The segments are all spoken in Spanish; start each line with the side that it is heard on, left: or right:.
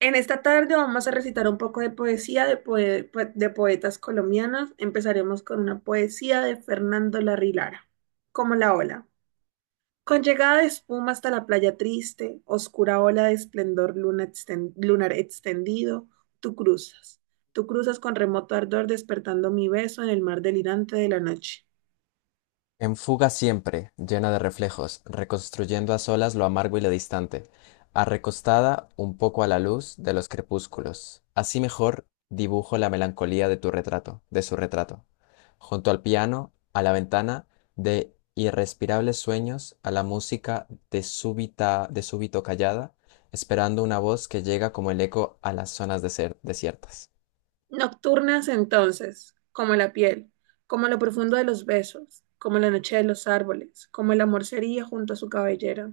right: En esta tarde vamos a recitar un poco de poesía de poetas colombianos. Empezaremos con una poesía de Fernando Larrilara, como la ola. Con llegada de espuma hasta la playa triste, oscura ola de esplendor lunar extendido, tú cruzas. Tú cruzas con remoto ardor despertando mi beso en el mar delirante de la noche.
left: En fuga siempre, llena de reflejos, reconstruyendo a solas lo amargo y lo distante, arrecostada un poco a la luz de los crepúsculos. Así mejor dibujo la melancolía de tu retrato, de su retrato. Junto al piano, a la ventana, de irrespirables sueños, a la música de súbita, de súbito, callada, esperando una voz que llega como el eco a las zonas desiertas.
right: Nocturnas entonces, como la piel, como lo profundo de los besos, como la noche de los árboles, como el amor sería junto a su cabellera.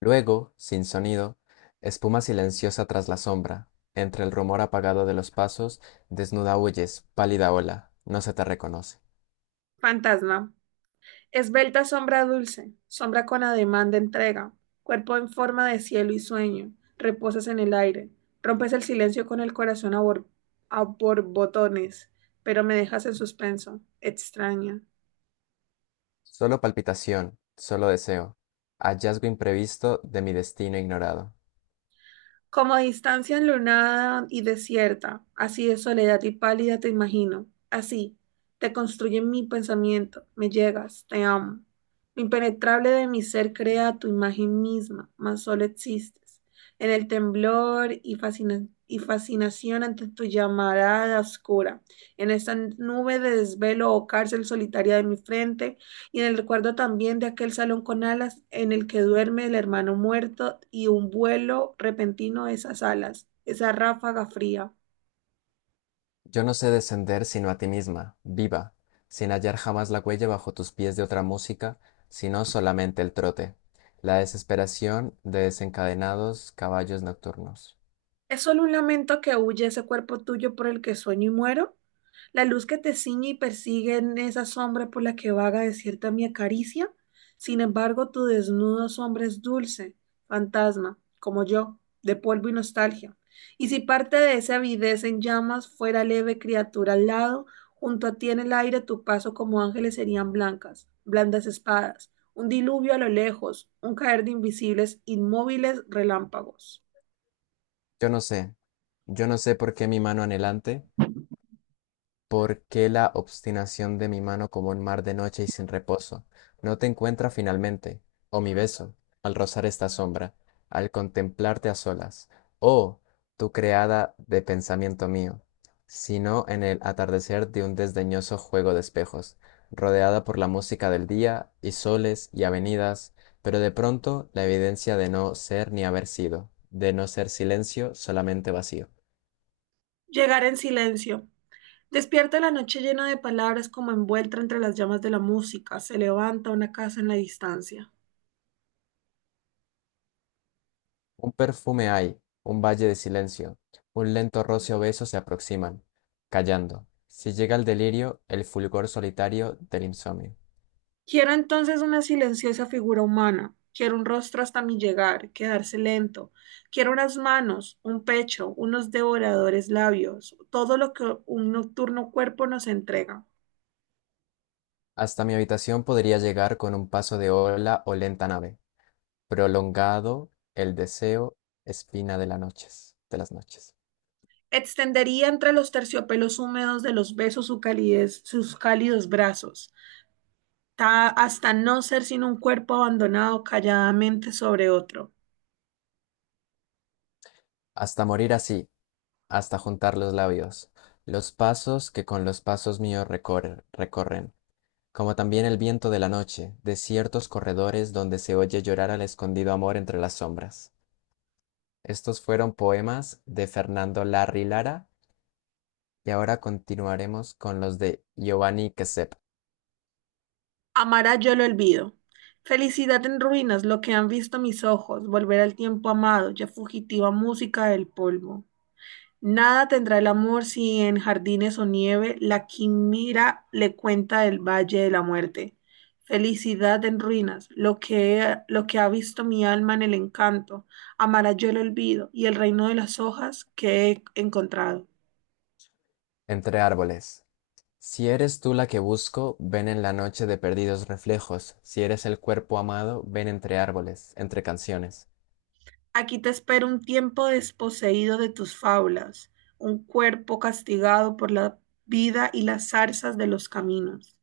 left: Luego, sin sonido, espuma silenciosa tras la sombra, entre el rumor apagado de los pasos, desnuda huyes, pálida ola, no se te reconoce.
right: Fantasma. Esbelta sombra dulce, sombra con ademán de entrega, cuerpo en forma de cielo y sueño, reposas en el aire, rompes el silencio con el a borbotones, pero me dejas en suspenso, extraña.
left: Solo palpitación, solo deseo, hallazgo imprevisto de mi destino ignorado.
right: Como distancia enlunada y desierta, así de soledad y pálida te imagino. Así, te construye mi pensamiento, me llegas, te amo. Lo impenetrable de mi ser crea tu imagen misma, mas solo existes. En el temblor y fascinación ante tu llamarada oscura, en esta nube de desvelo o cárcel solitaria de mi frente, y en el recuerdo también de aquel salón con alas en el que duerme el hermano muerto y un vuelo repentino de esas alas, esa ráfaga fría.
left: Yo no sé descender sino a ti misma, viva, sin hallar jamás la huella bajo tus pies de otra música, sino solamente el trote, la desesperación de desencadenados caballos nocturnos.
right: ¿Es solo un lamento que huye ese cuerpo tuyo por el que sueño y muero? La luz que te ciñe y persigue en esa sombra por la que vaga desierta mi acaricia. Sin embargo, tu desnudo sombra es dulce, fantasma, como yo, de polvo y nostalgia. Y si parte de esa avidez en llamas fuera leve criatura al lado, junto a ti en el aire tu paso como ángeles serían blancas, blandas espadas, un diluvio a lo lejos, un caer de invisibles, inmóviles relámpagos.
left: Yo no sé, yo no sé por qué mi mano anhelante. ¿Por qué la obstinación de mi mano como un mar de noche y sin reposo? No te encuentra finalmente, oh mi beso, al rozar esta sombra, al contemplarte a solas, oh, tú creada de pensamiento mío, sino en el atardecer de un desdeñoso juego de espejos, rodeada por la música del día y soles y avenidas, pero de pronto la evidencia de no ser ni haber sido, de no ser silencio, solamente vacío.
right: Llegar en silencio. Despierta la noche llena de palabras como envuelta entre las llamas de la música, se levanta una casa en la distancia.
left: Un perfume hay, un valle de silencio, un lento roce obeso se aproximan, callando. Si llega el delirio, el fulgor solitario del insomnio.
right: Quiero entonces una silenciosa figura humana, quiero un rostro hasta mi llegar, quedarse lento, quiero unas manos, un pecho, unos devoradores labios, todo lo que un nocturno cuerpo nos entrega.
left: Hasta mi habitación podría llegar con un paso de ola o lenta nave, prolongado el deseo, espina de las noches, de las noches.
right: Extendería entre los terciopelos húmedos de los besos su calidez, sus cálidos brazos, hasta no ser sino un cuerpo abandonado calladamente sobre otro.
left: Hasta morir así, hasta juntar los labios, los pasos que con los pasos míos recorren, como también el viento de la noche, de ciertos corredores donde se oye llorar al escondido amor entre las sombras. Estos fueron poemas de Fernando Larry Lara y ahora continuaremos con los de Giovanni Quesep.
right: Amará yo lo olvido. Felicidad en ruinas, lo que han visto mis ojos, volver al tiempo amado, ya fugitiva música del polvo. Nada tendrá el amor si en jardines o nieve la quimera le cuenta del valle de la muerte. Felicidad en ruinas, lo que ha visto mi alma en el encanto, amará yo el olvido y el reino de las hojas que he encontrado.
left: Entre árboles. Si eres tú la que busco, ven en la noche de perdidos reflejos. Si eres el cuerpo amado, ven entre árboles, entre canciones.
right: Aquí te espera un tiempo desposeído de tus fábulas, un cuerpo castigado por la vida y las zarzas de los caminos.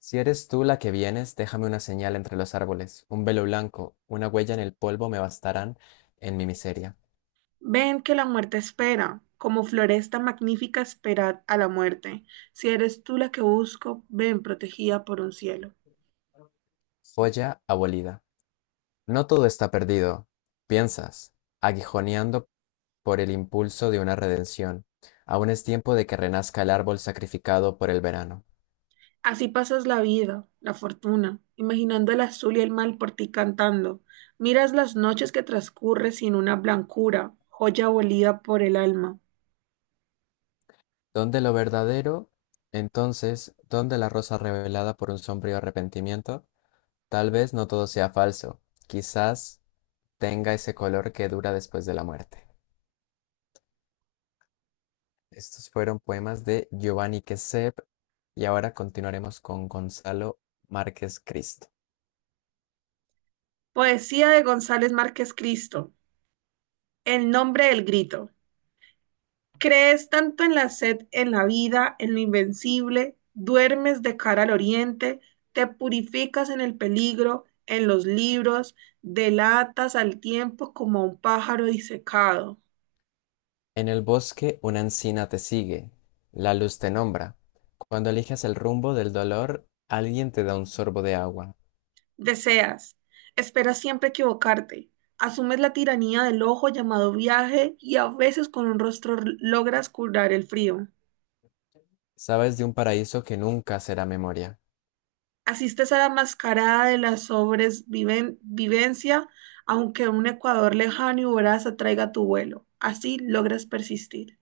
left: Si eres tú la que vienes, déjame una señal entre los árboles, un velo blanco, una huella en el polvo me bastarán en mi miseria.
right: Ven que la muerte espera, como floresta magnífica esperad a la muerte. Si eres tú la que busco, ven protegida por un cielo.
left: Joya abolida. No todo está perdido, piensas, aguijoneando por el impulso de una redención. Aún es tiempo de que renazca el árbol sacrificado por el verano.
right: Así pasas la vida, la fortuna, imaginando el azul y el mal por ti cantando. Miras las noches que transcurre sin una blancura, joya abolida por el alma.
left: ¿Dónde lo verdadero? Entonces, ¿dónde la rosa revelada por un sombrío arrepentimiento? Tal vez no todo sea falso. Quizás tenga ese color que dura después de la muerte. Estos fueron poemas de Giovanni Quesep y ahora continuaremos con Gonzalo Márquez Cristo.
right: Poesía de González Márquez Cristo. El nombre del grito. Crees tanto en la sed, en la vida, en lo invencible, duermes de cara al oriente, te purificas en el peligro, en los libros, delatas al tiempo como a un pájaro disecado.
left: En el bosque una encina te sigue, la luz te nombra. Cuando eliges el rumbo del dolor, alguien te da un sorbo de agua.
right: Deseas, esperas siempre equivocarte, asumes la tiranía del ojo llamado viaje y a veces con un rostro logras curar el frío.
left: Sabes de un paraíso que nunca será memoria.
right: Asistes a la mascarada de la sobrevivencia, aunque un Ecuador lejano y voraz atraiga tu vuelo. Así logras persistir.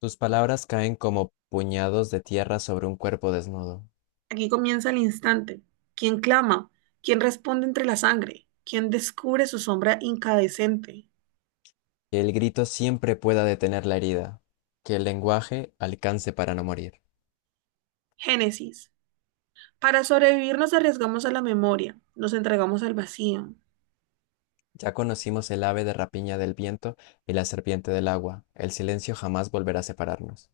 left: Tus palabras caen como puñados de tierra sobre un cuerpo desnudo.
right: Aquí comienza el instante. ¿Quién clama? ¿Quién responde entre la sangre? ¿Quién descubre su sombra incandescente?
left: Que el grito siempre pueda detener la herida. Que el lenguaje alcance para no morir.
right: Génesis. Para sobrevivir nos arriesgamos a la memoria, nos entregamos al vacío.
left: Ya conocimos el ave de rapiña del viento y la serpiente del agua. El silencio jamás volverá a separarnos.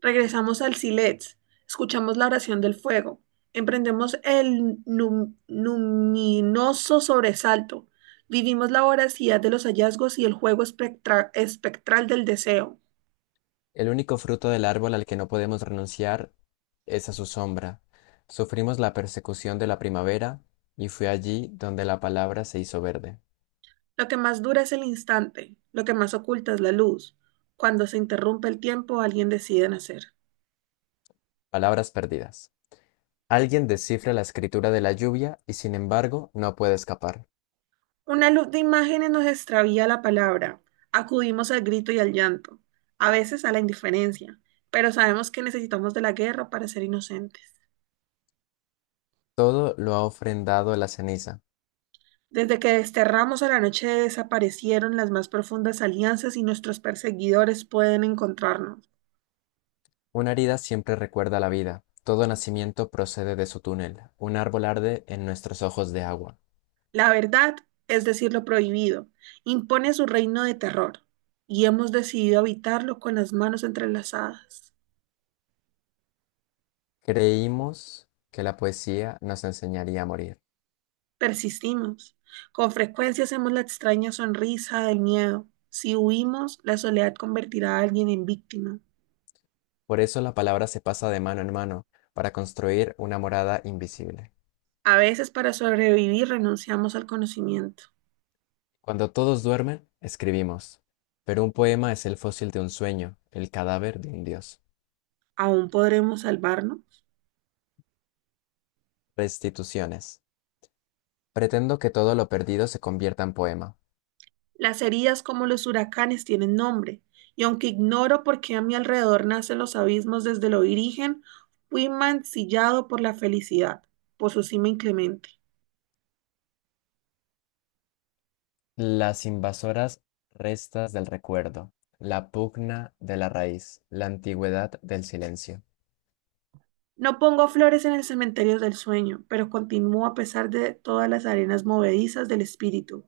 right: Regresamos al Silets, escuchamos la oración del fuego, emprendemos el luminoso sobresalto, vivimos la voracidad de los hallazgos y el espectral del deseo.
left: El único fruto del árbol al que no podemos renunciar es a su sombra. Sufrimos la persecución de la primavera y fue allí donde la palabra se hizo verde.
right: Lo que más dura es el instante, lo que más oculta es la luz. Cuando se interrumpe el tiempo, alguien decide nacer.
left: Palabras perdidas. Alguien descifra la escritura de la lluvia y sin embargo no puede escapar.
right: Una luz de imágenes nos extravía la palabra, acudimos al grito y al llanto, a veces a la indiferencia, pero sabemos que necesitamos de la guerra para ser inocentes.
left: Todo lo ha ofrendado a la ceniza.
right: Desde que desterramos a la noche desaparecieron las más profundas alianzas y nuestros perseguidores pueden encontrarnos.
left: Una herida siempre recuerda la vida. Todo nacimiento procede de su túnel. Un árbol arde en nuestros ojos de agua.
right: La verdad, es decir, lo prohibido, impone su reino de terror y hemos decidido habitarlo con las manos entrelazadas.
left: Creímos que la poesía nos enseñaría a morir.
right: Persistimos. Con frecuencia hacemos la extraña sonrisa del miedo. Si huimos, la soledad convertirá a alguien en víctima.
left: Por eso la palabra se pasa de mano en mano para construir una morada invisible.
right: A veces para sobrevivir renunciamos al conocimiento.
left: Cuando todos duermen, escribimos. Pero un poema es el fósil de un sueño, el cadáver de un dios.
right: ¿Aún podremos salvarnos?
left: Restituciones. Pretendo que todo lo perdido se convierta en poema.
right: Las heridas como los huracanes tienen nombre, y aunque ignoro por qué a mi alrededor nacen los abismos desde lo origen, fui mancillado por la felicidad, por su cima inclemente.
left: Las invasoras restas del recuerdo, la pugna de la raíz, la antigüedad del silencio.
right: No pongo flores en el cementerio del sueño, pero continúo a pesar de todas las arenas movedizas del espíritu.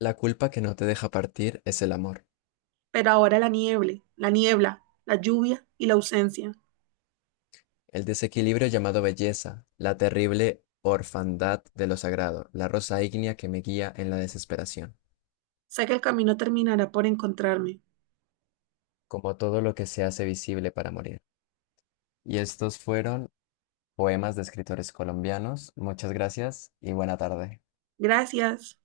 left: La culpa que no te deja partir es el amor.
right: Pero ahora la niebla, la lluvia y la ausencia.
left: El desequilibrio llamado belleza, la terrible orfandad de lo sagrado, la rosa ígnea que me guía en la desesperación,
right: Sé que el camino terminará por encontrarme.
left: como todo lo que se hace visible para morir. Y estos fueron poemas de escritores colombianos. Muchas gracias y buena tarde.
right: Gracias.